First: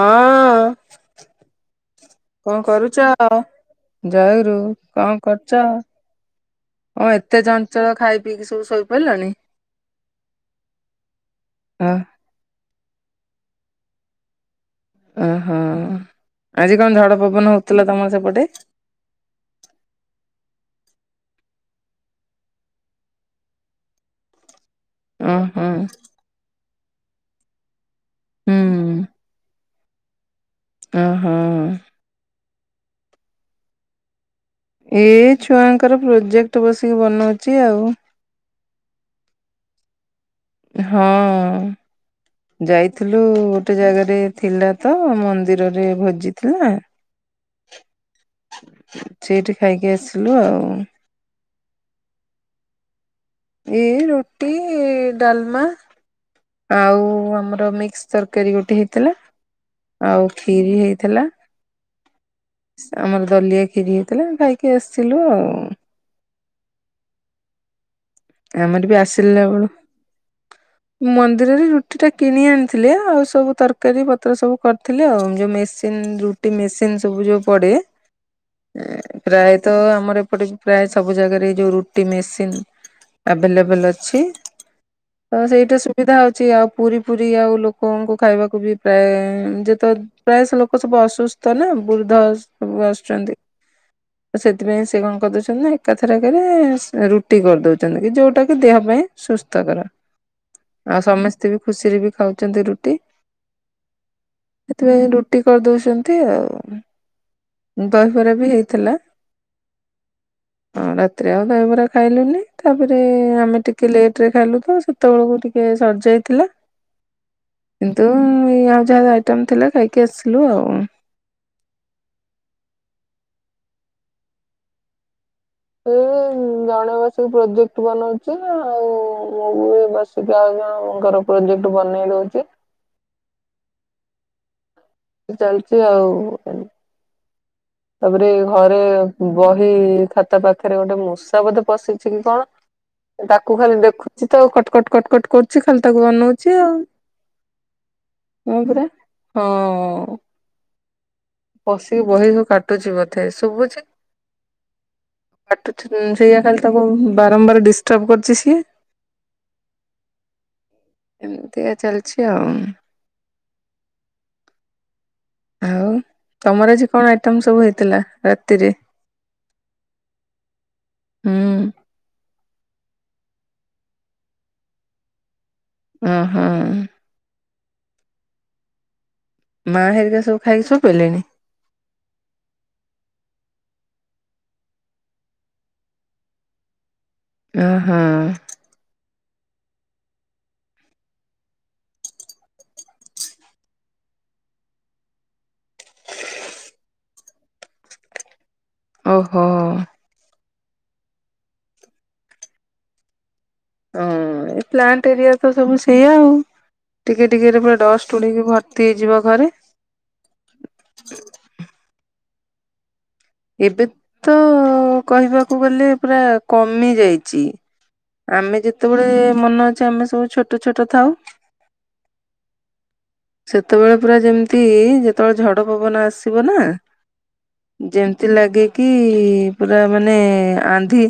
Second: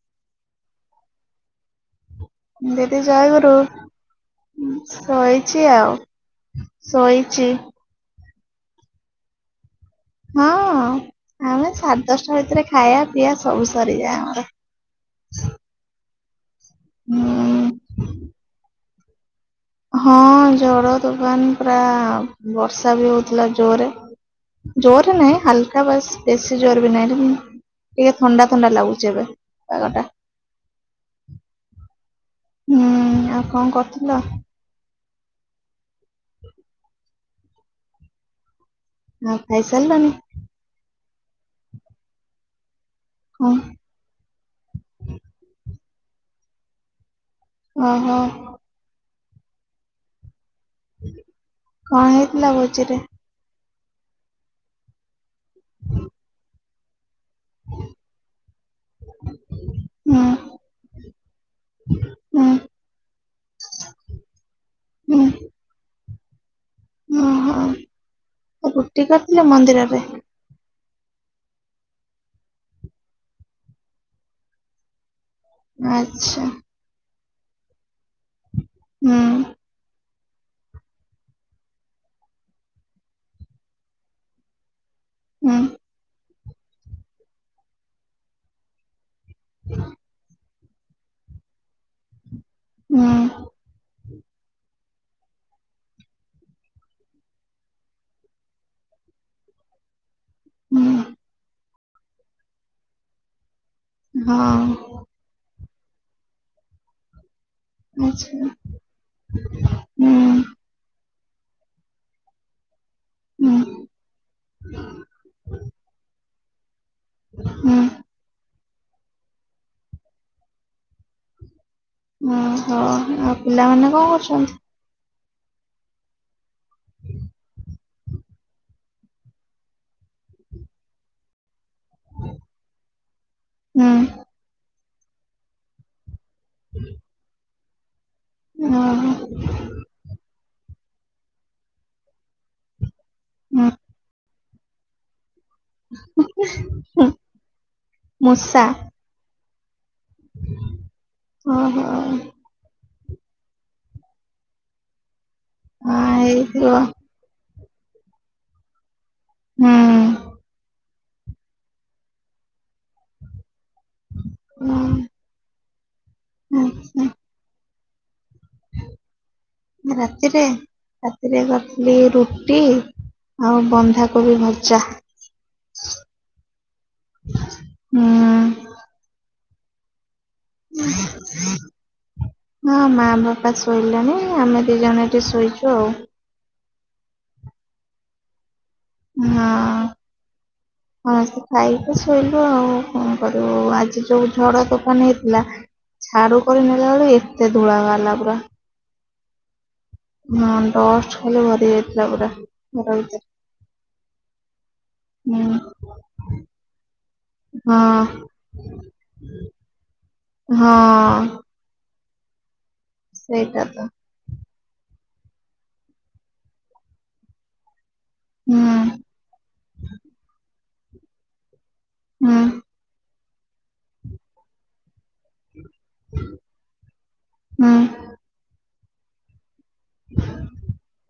ହଁ କଣ ଦିଦି କରୁଚ ଜୟଗୁରୁ ଜୟଗୁରୁ କଣ କରୁଚ ଶୋଇଛି ଆଉ କଣ ଏତେ ଶୋଇଛି ଚଞ୍ଚଳ ଖାଇ ପିକି ସବୁ ଶୋଇପରଲଣି? ହଁ ଆମେ ଅ ସାଢେ ଦଶଟା ଭିତରେ ଖାଇବା ପିଇବା ସବୁ ସରିଯାଏ ଆମର। ଓ ହୋ। ଆଜି କଣ ଝଡ ପବନ ହୁଁ। ହଉଥିଲା ତମର ସେପଟେ? ହଁ ଝଡ ତୋଫାନ ପୁରା ବର୍ଷା ବି ହଉଥିଲା ଜୋରେ। ଜୋରେ ନାହିଁ ଓହୋ ହଲକା ବାସ ବେଶୀ ଜୋର ବି ନାଇ ଟିକେ ଥଣ୍ଡା ଥଣ୍ଡା ଲାଗୁଚି ଏବେ। ପାଗଟା। ଓ ହୋ ହୁଁ ଆଉ କଣ କରୁଥୁଲ? ଏ ଛୁଆ ଙ୍କର ପ୍ରୋଜେକ୍ଟ ବସିକି ବନଉ ଚି ଆଉ। ହଁ ଖାଇସାରଲଣି? ହଁ ଯାଇ ଥିଲୁ ହଁ ଗୋଟେ ଜାଗାରେ ଥିଲା ତ ମନ୍ଦିର। ରେ ଭୋଜିଥିଲା। ଓ ହୋ। ସେଇଠି ଖାଇକି ଆସିଲୁ ଆଉ। କଣ ହେଇଥିଲା ଭୋଜିିରେ? ଏଇ ରୁଟି ଡାଲମା। ଆଉ ଆମର ମିକସ ତରକାରୀ ଗୋଟେ ହେଇଥିଲା ହୁଁ ଆଉ କ୍ଷୀରି ହେଇଥିଲା ହୁଁ ଆମର ଦଲିଆ ଖିରି ହେଇଥିଲା ଖାଇକି ଆସିଥିଲୁ ଆଉ। ହଁ ହଁ। ତା ଆମର ବି ରୁଟି ଆସିଲା କରିଥିଲେ ବେଳୁ ମନ୍ଦିରରେ। ମନ୍ଦିରରେ ରୁଟି ଟା କିଣି ଆଣିଥିଲେି ଆଉ ସବୁ ତରକାରୀ ପତ୍ର ସବୁ କରିଥିଲେି ଆଉ ଯୋଉ ମେସିନ୍ ରୁଟି ମେସିନ ସବୁ ଯୋଉ ପଡ଼େ। ପ୍ରାୟତଃ ଆମର ଏପଟେ ପ୍ରାୟ ସବୁ ଜାଗାରେ ଯୋଉ ରୁଟି ମେସିନ ଆଭେଲେବଲ ଅଛି। ତ ସେଇଟା ସୁବିଧା ହଉଛି। ଅଛି ଆଉ ପୁରୀ ପୁରୀ ଆଉ ଲୋକଙ୍କୁ ଖାଇବାକୁ ବି ପ୍ରାୟ ଯେତ ପ୍ରାୟଶ ଲୋକ ସବୁ ଅସୁସ୍ଥ ନା ବୃଦ୍ଧ ସବୁ ଆସୁଛନ୍ତି। ତ ସେଥିପାଇଁ ସେ କଣ କରିଦଉଛନ୍ତି ନା ଏକାଥରକରେ ରୁଟି କରିଦଉ ଛନ୍ତି ଯୋଉଟା କି ଦେହ ପାଇଁ ସୁସ୍ଥକର। ଆଉ ସମସ୍ତ ବି ଖୁସିରେ ବି ଖାଉଛନ୍ତି ରୁଟି। ସେଥିପାଇ ରୁଟି କରିଦଉ। ଛନ୍ତି ଆଉ। ଦହିବରା ବି ହେଇଥିଲା ରା ରାତିରେ ଆଉ ଦହିବରା ଖାଇଲେନି। ତାପରେ ଆମେ ଟିକେ ଲେଟ ରେ ଖାଇଲୁ ତ ସେତେବେଳକୁ ଟିକେ ସରିଯାଇଥିଲା। ହଁ। କିନ୍ତୁ ଏଇ ଆଉ ଯାହା ଆଇଟମ୍ ଥିଲା ଖାଇକି ଆସିଲୁ ଆଉ। ଓହୋ ଆଉ ପିଲାମାନେ କଣ କରୁଛନ୍ତି? ଏ ଜଣେ ବସିକି ପ୍ରୋଜେକ୍ଟ ବନଉଛି ଆଉ ମୁଁ ବି ଏ ବସିକି ଆଉ ଜଣଙ୍କର ପ୍ରୋଜେକ୍ଟ ବନେଇ ଦଉଛି। ହୁଁ ଚାଲିଛି ଆଉ। [inaudible] ତାପରେ ଘରେ ଓହୋ ବହି ଖାତା ପାଖ ଏଠାରେ ଗୋଟେ ମୂଷା ବୋଧେ ପଶିଛି କି କଣ ତାକୁ ହୁଁ, ଖାଲି ଦେଖୁଛି। ତ କଟକଟ କଟକଟ କର। କିଛି ଖାଲି ତାକୁ ଅନଉଛି ଆଉ ହୁଁ, ହଁ ମୂଷା ପରା। ହଁ। ଓହୋ ପଶିକି ହଁ ବହିକୁ କାଟୁଚି ବୋଧେ। ଏ ଶୁଭୁଚି। କାଟୁଚି ତ ସେୟା ଖାଲି ହେଇଥିବ କଣ ବାରମ୍ବାର ଡ଼ିସ। ସବୁ କରୁଛି ସିଏ। ହୁଁ। ଏମିତିକା ଚାଲିଛି ଆଉ ଉମ ଆଉ। ତମର ଆଜି କଣ ଆଇଟମ ସବୁ ହେଇଛି। ଥିଲା। ରାତିରେ ହୁଁ ରାତିରେ କରିଥିଲି ରୁଟି। ରୁଟି ଆଉ ବନ୍ଧାକୋବି ଭଜା। ଓ ହୋ। ହୁଁ। ମା ହେରିକା ସବୁ ଖାଇକି ଶୋଇପଇଲେଣି ହଁ ମା ବାପା ସବୁ। ଶୋଇଲାଣି ଆମେ ଦି ଜଣ ଏଠି ଶୋଇଛୁ ଆଉ। ଓ ହୋ। ହଁ। ସମସ୍ତେ ଖାଇକି ଶୋଇଲୁ ଆଉ କଣ କରିବୁ ଆଜି ଯୋଉ ଝଡ ତୋଫାନ ହେଇଥିଲା ଝାଡୁ କରି ନେଲାବେଳୁ ଏତେ ଧୁଳା ବାହାରିଲା ପୁରା। ଓହୋ। ହଁ ଡଷ୍ଟ ଖାଲି ଭରି ଯାଇଥିଲା ପୁରା ଘର ଭିତରେ। ହଁ ଏ ପ୍ଲାଣ୍ଟ ଏରିଆରେ ତ ହୁଁ ସବୁ ସେଇଆ ଆଉ। ଟିକେ ଟିକେରେ ପୁରା ଡଷ୍ଟ ହଁ ଉଡ଼ିକି ଭର୍ତ୍ତି ହେଇଯିବ ଘରେ। ହଁ। ଏବେ ତ ହ କହିବାକୁ ଗଲେ ପୁରା କମି ଯାଇଛି। ହୁଁ ଆମେ ଯେତେବେଳେ ମନେ ଅଛି ଆମେ ସବୁ ଛୋଟ୍ ଛୋଟ ଛୋଟ ଥାଉ ହଁ। ସେତେବେଳେ ପୁରା ଯେମିତି ଇ ଯେତେବେଳେ ଝଡ୍ ଡ ପବନ ଆସିବ ନା ହୁଁ ଯେମ୍ ଲାଗେ କି ପୁରା ମାନେ ଏ ଆନ୍ଧି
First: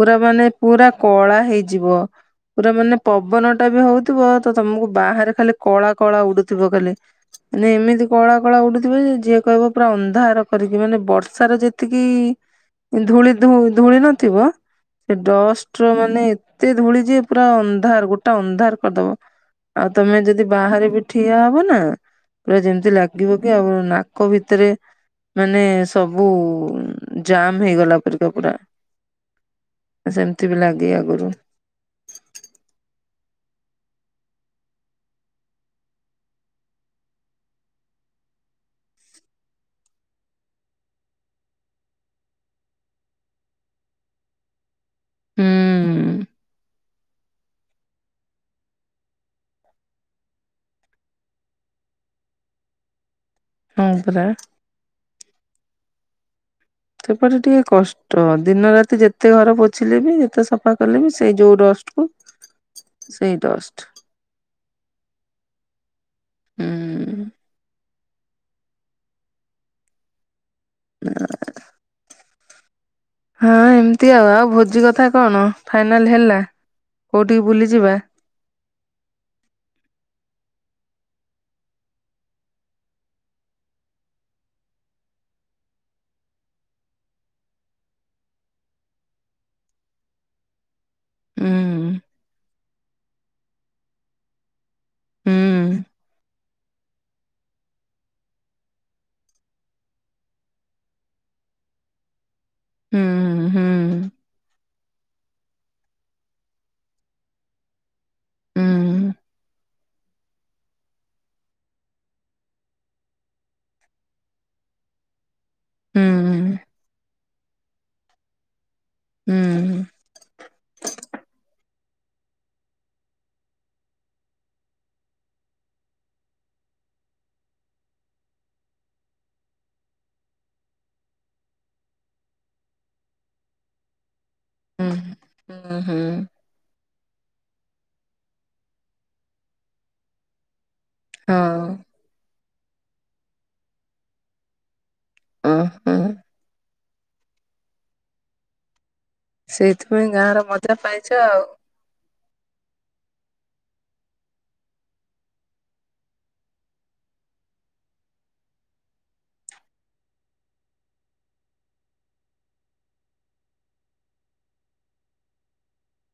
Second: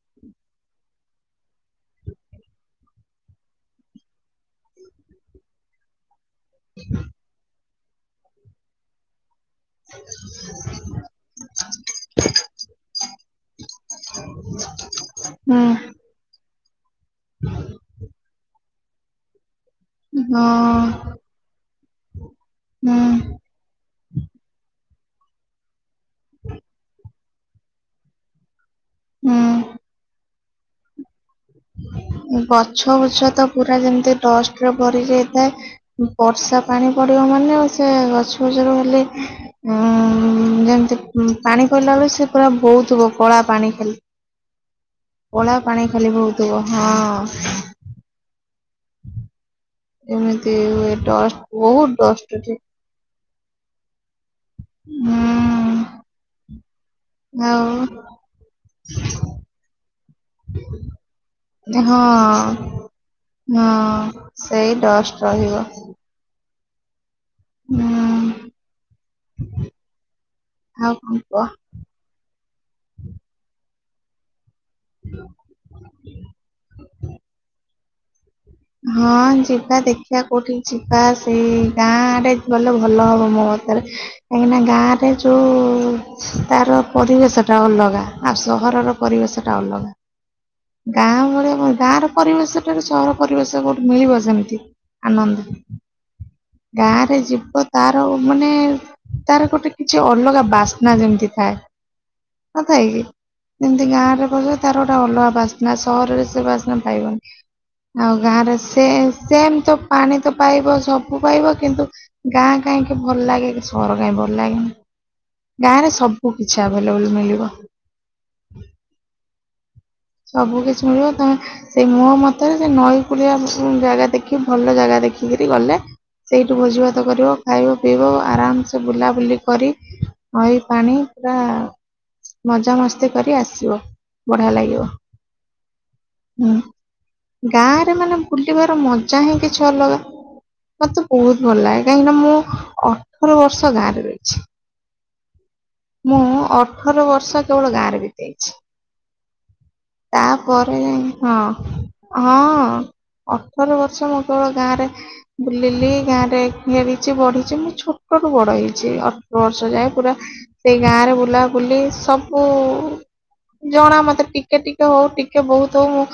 ପୁରା ମାନେ ପୁରା କଳା ହେଇଯିବ। ପୁରା ମାନେ ପବନ ଟା ବି ହଉଥିବ ତ ତମକୁ ବାହାରେ ଖାଲି କଳା କଳା ଉଡୁ ଥିବ ଖାଲି। ମାନେ ଏମିତି କଳା କଳା ଉଡୁଥିବ ଯେ ଝିଅ କହିବ ପୁରା ଅନ୍ଧାର କରିକି ମାନ ବର୍ଷ ର୍ଷାର ଯେତିକି ଇ ଧୂଳି ଧୁ ଧୁଳି ନଥିବ, ସେ ହୁଁ ଡଷ୍ଟର ମାନେ ଏତେ ଧୂଳି ଯେ ପୁରା ଅନ୍ଧାର୍ ଗୋଟା ଅନ୍ ଧାର୍ କରିଦବ। ଆଉ ତମେ ହଁ ଯଦି ବାହାରେ ବି ଠିଆ ହବ ନା ଆ ପୁରା ଯେମିତି ଲାଗିବ ହୁଁ କି ଆଉ ନାକ ଭିତରେ ମାନେ ସବୁ ଉ ଯାମ୍ ହେଇଗଲା ପରିକା ପୁରା ହୁଁ ସେମ୍ ତି ବି ଲାଗେ ଆଗରୁ ଗଛ ବଛ ତ ପୁରା ଯେମିତି ଡଷ୍ଟ ରେ ଭରି ଯାଇଥାଏ, ବର୍ଷା ପାଣି ପଡିବ ମାନେ ସେ ଗଛ ବଛରୁ ଖାଲି ଆ ଯେମିତି ମ୍ ପାଣି ପଇଲା ବେଳେ ସେ ପୁରା ବୋହୁଥିବ କଳା ପାଣି ଖାଲି। କଳା ପାଣି ଖାଲି ହୁଁ। ବୋହୁଥିବ ହଁ। ହଁ। ଏମିତି ହୁଏ ଡଷ୍ଟ ବହୁତ ଡଷ୍ଟ ଅଛି। ହୁଁ। ପ୍ରା ହୁଁ। ସେପଟେ ଟିକେ ଆଉ କଷ୍ଟ ଅ ଦିନ ରାତି ଯେତେ ଘର ପୋଛିଲେ ବି ଯେତେ ସଫା କଲେ ବି ସେଇ ଯଉ ଡଷ୍ଟ ହଁ କୁ ସେଇ ଡଷ୍ଟ। ହଁ ସେଇ ଡଷ୍ଟ ରହିବ। ହୁଁ। ହୁଁ। ଆଉ କଣ କୁହ? ହଁ ଏମିତି ଆଉ ଆଉ ବୁଧ୍ ଜି କଥା କଣ, ଫାଇନାଲ ହେଲା କୋଉଠିକି ବୁଲି ଯିବା? ହଁ ଯିବା ଦେଖିଆ କୋଉଠିକି ଯିବା, ସେ ଏ ଗାଁ ଆଡେ ଗଲେ ଭଲ ହବ ମୋ ମତରେ, କାହିଁକିନା ଗାଁ ରେ ଯୋ ଓ ତାର ପରିବେଶ ଟା ଅଲଗା ଆଉ ସହରର ପରିବେଶ ଟା ଅଲଗା। ଗାଁ ହୁଁ ଭଳିଆ କନ୍ ଗାଁ ର ପରିବେଶଟାରୁ ସହର ପରିବେଶ କଉଠି ମିଳିବ ସେମିତି ଆନନ୍ଦ, ହୁଁ ଗାଁରେ ଯିବ ତାର ମାନେ ଏ ତାର ଗୋଟେ କିଛି ଅଲଗା ବାସ୍ନା ଯେମିତି ଥାଏ, ନଥାଏ ହୁଁ କି ହୁଁ ଯେମିତି ଗାଁ ରେ ବସ ତାର ଗୋଟେ ଅଲଗା ବାସ୍ନା ସହରରେ ସେ ବାସ୍ନା ପାଇବନି। ଆଉ ଗାଁରେ ହୁଁ ସେ ସେମ ତ ପାଣି ତ ପାଇବ ସବୁ ପାଇବ କିନ୍ତୁ ଗାଁ କାହିଁକି ଭଲ ଲାଗେ କି ସହର କାହିଁକି ଭଲ ଲାଗେନି? ଗାଁରେ ହୁଁ ସବୁ ହୁଁ କିଛି ଆଭଲେବଲ ମିଳିବ। ହୁଁ। ସବୁ କିଛି ମିଳିବ ତମେ ସେଇ ମୋ ମତରେ ସେ ନଈ କଡ଼ିଆ ଜାଗା ଦେଖି ଭଲ ଜାଗା ଦେଖିକିରି ଗଲେ ସେଇଠୁ ଭୋଜିଭାତ କରିବ ଖାଇବ ପିଇବ ଆରାମସେ ବୁଲାବୁଲି କରି ନଈ ପାଣି ପୁରା ମଜାମସ୍ତି କରି ଆସିବ, ବଢିଆ ଲାଗିବ। ହୁଁ ହୁଁ। ଗାଁ ରେ ମାନେ ବୁଲିବାର ମଜା ହିଁ କିଛି ଅଲଗା। ମତେ ବହୁତ ଭଲ ଲାଗେ କାହିଁକିନା ମୁଁ ଅଠର ବର୍ଷ ଗାଁରେ ରହିଚି। ହଁ ହଁ ମୁଁ ଅ ଠର ବର୍ଷା କେବଳ ଗାଁ ରେ ବି ଦେଇଚି। ସେଇଥିପାଇଁ ଗାଁ ର ମଜା ପାଇଚ ହଁ ଆଉ। ହଁ ଅଠର ବର୍ଷ ମୁଁ କେବଳ ଗାଁରେ ବୁଲିଲି, ଗାଁ ରେ ଘେରିଛି ବଢିଚି। ମୁଁ ଛୋଟ ରୁ ବଡ ହେଇଚି। ଅଠର ବର୍ଷ ଯାଏ ପୁରା ସେଇ ଗାଁରେ ବୁଲାବୁଲି ସବୁ ଜଣା ମତେ। ଟିକେ ଟିକେ ହଉ ଟିକେ ବହୁତ ହଉ ମୁଁ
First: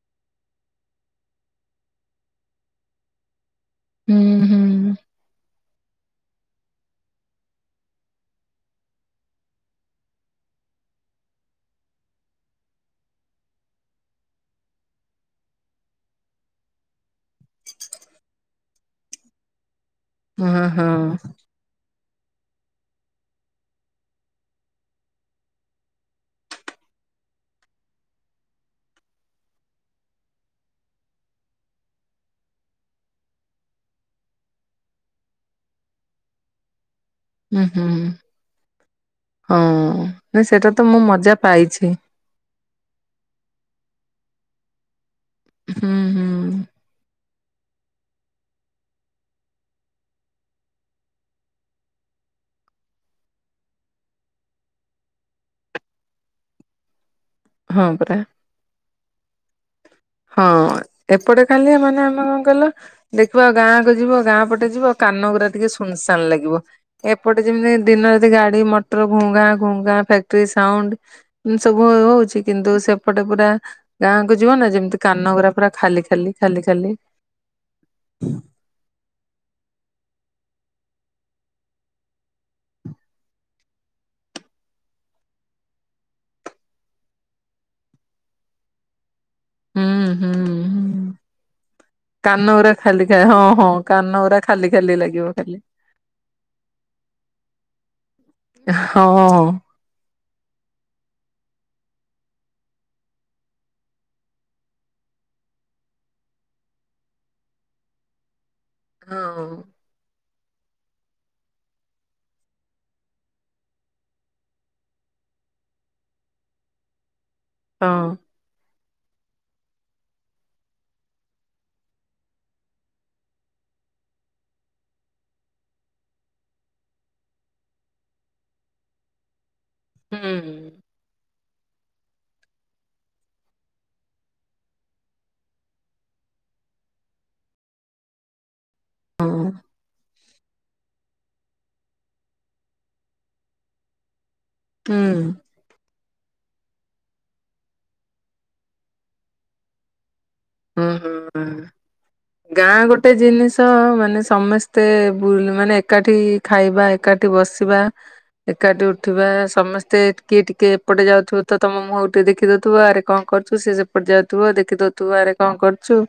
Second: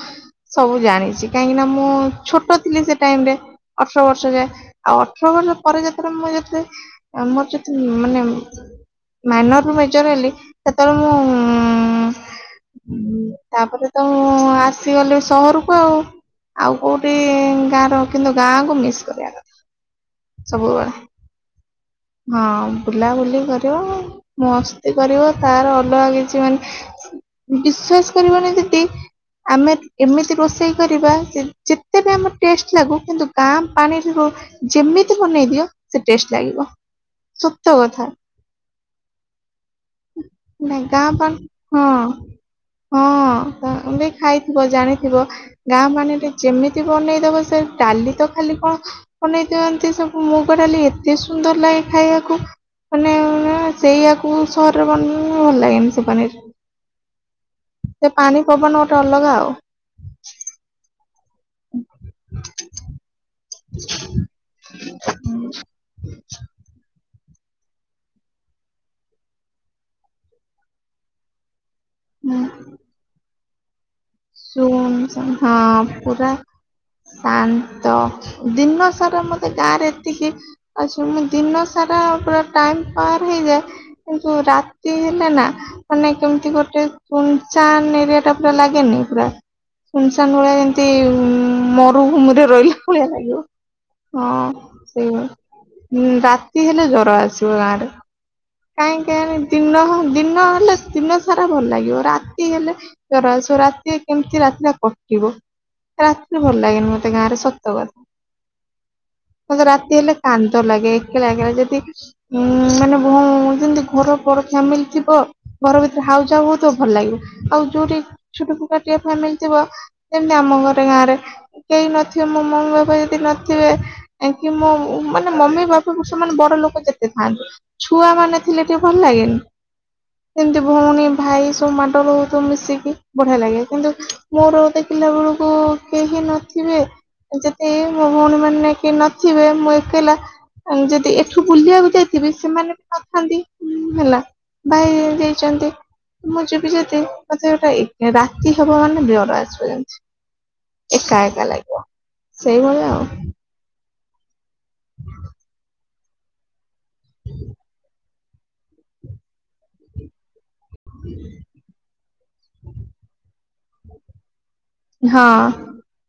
ସବୁ ଜାଣିଚି କାହିଁକି ନା ମୁଁ ଛୋଟ ଥିଲି ସେ ଟାଇମ ରେ। ଅଠର ହୁଁ ବର୍ଷ ଯାଏ ହୁଁ ଆଉ ପରେ ଯେତେବେଳେ ମୁ ମୋର ମାନେ ମରୁ ମେଜର ହେଲି ସେତେବେଳେ ମୁଁ ତାପରେ ତ ମୁଁ ଆସିଗଲି ସହରକୁ ଆଉ ଆଉ କୋଉଠି ଗାଁର କିନ୍ତୁ ଗାଁ କ ମିସ୍ କରିବା କଥା ହଁ ହଁ ସବୁବେଳେ ହଁ ବୁଲାବୁଲି କରିବ ମସ୍ତି କରିବ ତାର ଅଲଗା କିଛି ମାନେ ବିଶ୍ଵାସ କରିବନି ଯଦି ଆମେ ଏମିତି ରୋଷେଇ କରିବା ଯେତେ ବି ଆମ ଟେଷ୍ଟ ଲାଗୁ କିନ୍ତୁ ଗା ପାଣି ର ଯେମିତି ବନେଇ ଦିଅ ସେ ଟେଷ୍ଟ ଲାଗିବ ହୁଁ ସତ ହୁଁ କଥା ହୁ ହଁ ସେଇଟା ନା ତ ମୁଁ ଗାଁ ପାଣି ମଜା ହଁ ପାଇଛି ହଁ ତ ବି ଖାଇଥିବ ଜାଣିଥ ଥିବ ଗାଁ ହୁଁ ହୁଁ ମାନେରେ ଯେମିତି ବନେଇ ଦବ ସେ ଡାଲି ତ ଖାଲି କଣ ବନେଇ ଦିଅନ୍ତି ସବୁ ମୁଗ ଡାଲି ଏତେ ସୁନ୍ଦର ଲାଗେ ଖାଇବାକୁ ମାନେ ସେଇଆକୁ ସହରରେ ବନେଇ ଭଲ ଲାଗେନି ସେ ବନେଇ ହଁ ସେ ପରା ପାଣି ପବନ ଗୋଟେ ଅଲଗା ଆଉ ହଁ ଏପଟେ ଖାଲି ମାନେ ଆମେ କଣ କଲ ଦେଖିବା ଗାଁ କୁ ଯିବ ଗାଁ ପଟେ ଯିବ କାନ ଗୁରା ଟିକେ ସୁନସାନ୍ ଲାଗିବ ଏପଟେ ଯେମିତି ଦିନ ଯଦ ଗାଡି ମଟର ଘୁଙ୍ଗା ଘୁଙ୍ଗା ଫକ୍ଟି ସାଉଣ୍ଡ ସବୁ ହଉଛି ସେପଟକୁଡ଼ା ସୁ ହଁ ପୁରା ଖାଲି ଖାଲି ଖାଲି ଶାନ୍ତ ଦିନ ସାରା ମତେ ଗାଁରେ ଏତିକି ଆକି ମୁଁ ଦିନ ସାରା ପୁରା ଟାଇାର ହେଇଯାଏ କିନ୍ତୁ ରାତି ହେଲେ ନା ମାନେ କେମିତି ଗୋଟେ ତୁଚନ୍ ଏରିଆ ଟା ପୁରା ଲାଗେନି ପୁରା ହୁଁ ହୁଁ ସୁନସାନ ଭଳିଆ ଯେମିତି ହୁଁ। ମରୁଭୂମିରେ କାନ ଗୁରା ରହିଲା ଭଳିଆ ଖାଲି ଖା ଲାଗିବ ହଁ ହଁ କାନ ଗୁରା ଖାଲି ହଁ ଖାଲି ଲାଗିବ ଖାଲି ସେଇଳି ରାତି ହେଲେ ଜର ଆସିବ ଗାଁରେ ହଁ। କାହିଁକି ଦିନ ଦିନ ହେଲେ ଦିନ ସାରା ଭଲ ଲାଗିବ ରାତି ହେଲେ ରାତି ଏମିତି ରାତିଟା କଟିବ ରାତିରେ ଭଲ ଲାଗେନି ମତେ ଗାଁରେ ସତ କଥା ହଁ ମ ରାତି ହେଲା କାନ୍ଦ ଲାଗେ ଏକେଳା ଯଦି ଉଁ ମାନେଉ ଯେମତି ଘର ଫ୍ୟାମିଲି ଥିବ ଘର ଭିତରେ ହାଉ ଯାଉ ହଉତ ଭଲ ଲାଗିବ। ଆଉ ହଁ ଯୋଉଠି ଛୋଟ ଟିକେ ଫ୍ୟାମିଲି ଥିବ ସେମିତି ଆମ ଘରେ ଗାଁ ରେ କେହି ନଥିବେ ମୋ ମମି ବାପା ଯଦି ନଥିବେ କି ମୋ ମାନେ ମମି ବାପା ସେମାନେ ବଡ ଲୋକ ଯେତେ ଥାନ୍ତି ଛୁଆ ମାନେ ଥିଲେ ଟିକେ ଭଲ ଲାଗେନି। ହଁ ଯେମିତି ହୁଁ ଭଉଣୀ ଭାଇ ସବୁ ମାଡଳ ହଉଥିବୁ ମିଶିକି ବଢିଆ ଲାଗେ। କିନ୍ତୁ ମୋର ଦେଖିଲା ବେଳକୁ କେହି ନଥିବେ ଯେଦି ମୋ ଭଉଣୀ ମାନେ କି ହଁ ନଥିବେ ମୁଁ ଏକଲା ଯଦି ଏଠୁ ବୁଲିବାକୁ ଯାଇଥିବେ ସେମାନେ ବି ନଥାନ୍ତି ହେଲା। ଭାଇ ହୁଁ ଯାଇଛନ୍ତି ମୁଁ ଯିବି ଯେତିି ମତେ ଗୋଟେ ଏକାଟା କି ହବ ମାନେ ଜର ଆସିବ ଯା ହୁଁ ହୁଁ ଗାଁ ସେଇଭଳିଆ ଆଉ ଗୋଟେ ଜିନିଷ ମାନେ ସମସ୍ତେ ଏତେ ବୁଲୁ ମାନେ ଏ ଏକାଠି ଖାଇବା ଏକାଠି ବସିବା ଏକାଠି ଉଠିବା ସମସ୍ତେ ଟିକିଏ ଟି କି ଏପଟେ ଯାଉଥିବ ତମ ମୁଁ ଗେ ଦେଖିଦଉଥିବ ଆରେ କଣ କରୁଚୁ ସେ ସେପଟେ ଯାଉଥିବ ଦେ ଦେଖି ଦୋଉଥିବ ହଁ ଆରେ କଣ କରୁଛୁ?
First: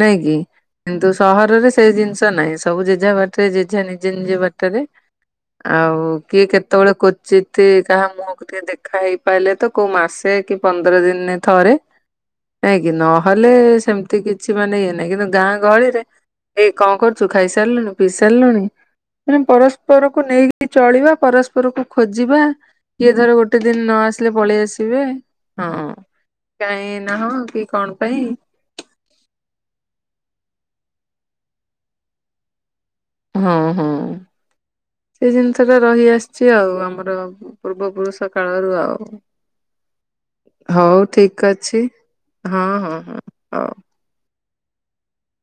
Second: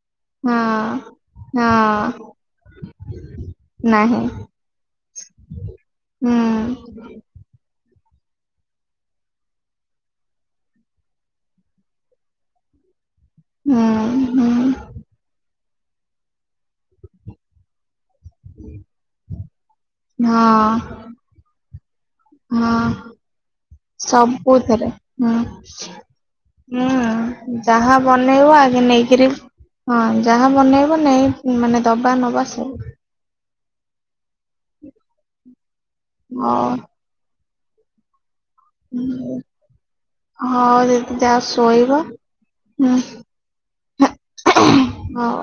ନାଇଁ କିି ହଁ କିନ୍ତୁ ସହରରେ ସେଇ ହଁ ଜିନିଷ ନାହିଁ ସବୁ ଜେଜା ବାଟରେ ଜେଜା ନିଜେ ନାହିଁ ନିଜେ ବାଟରେ ଆଉ ହୁଁ କିଏ କେତେବେଳେ କୁଚି ଯାହା ମୁହଁକୁ ଟିକେ ଦେଖା ହେଇପାରିଲେ ତ କୋଉ ମାସେ କି ପନ୍ଦର ଦିନ ଥରେ ନାଇଁକି ନ ହେଲେ ହୁଁ ସେମିତି କିଛି ହୁଁ ମାନେ ଇଏ ନାହିଁ କିନ୍ତୁ ଗାଁ ଗଳିରେ ଏଇ କଣ କରୁଛୁ ଖାଇସାରିଲୁଣୁ? ପି ସାରିଲୁଣି ମାନେ ପରସ୍ପରକୁ ନେଇକି ହଁ ଚଳିବା ପରସ୍ପ ଘରକୁ ଖୋଜିବା ହଁ। କିଏ ଧର ଗୋଟେ ଦିନ ନ ଆସିଲେ ପଳେଇ ସବୁଥିରେ ଆସିବେ ହୁଁ ହଁ କାଇଁ ନା ହଁ ହୁଁ କି କଣ ଯାହା ପାଇଁ ବନେଇବ ଆଗ ନେଇକିରି ହଁ ହଁ ଯାହା ବନେଇବ ନେଇ ମାନେ ଦବା ନବା ସବୁ ହଁ ହଁ ସେ ଜିନିଷ ସେଟା ରହିଆସିଛି ହଉ ଆଉ ଆମର ପୂର୍ବ ପୁରୁଷ କାଳରୁ ଆଉ ହଉ ଦିଦି ଯାଅ ଠିକ୍ ଅଛି ଶୋଇବ ହଁ ହଁ ହଁ ହଉ। ହଁଉ।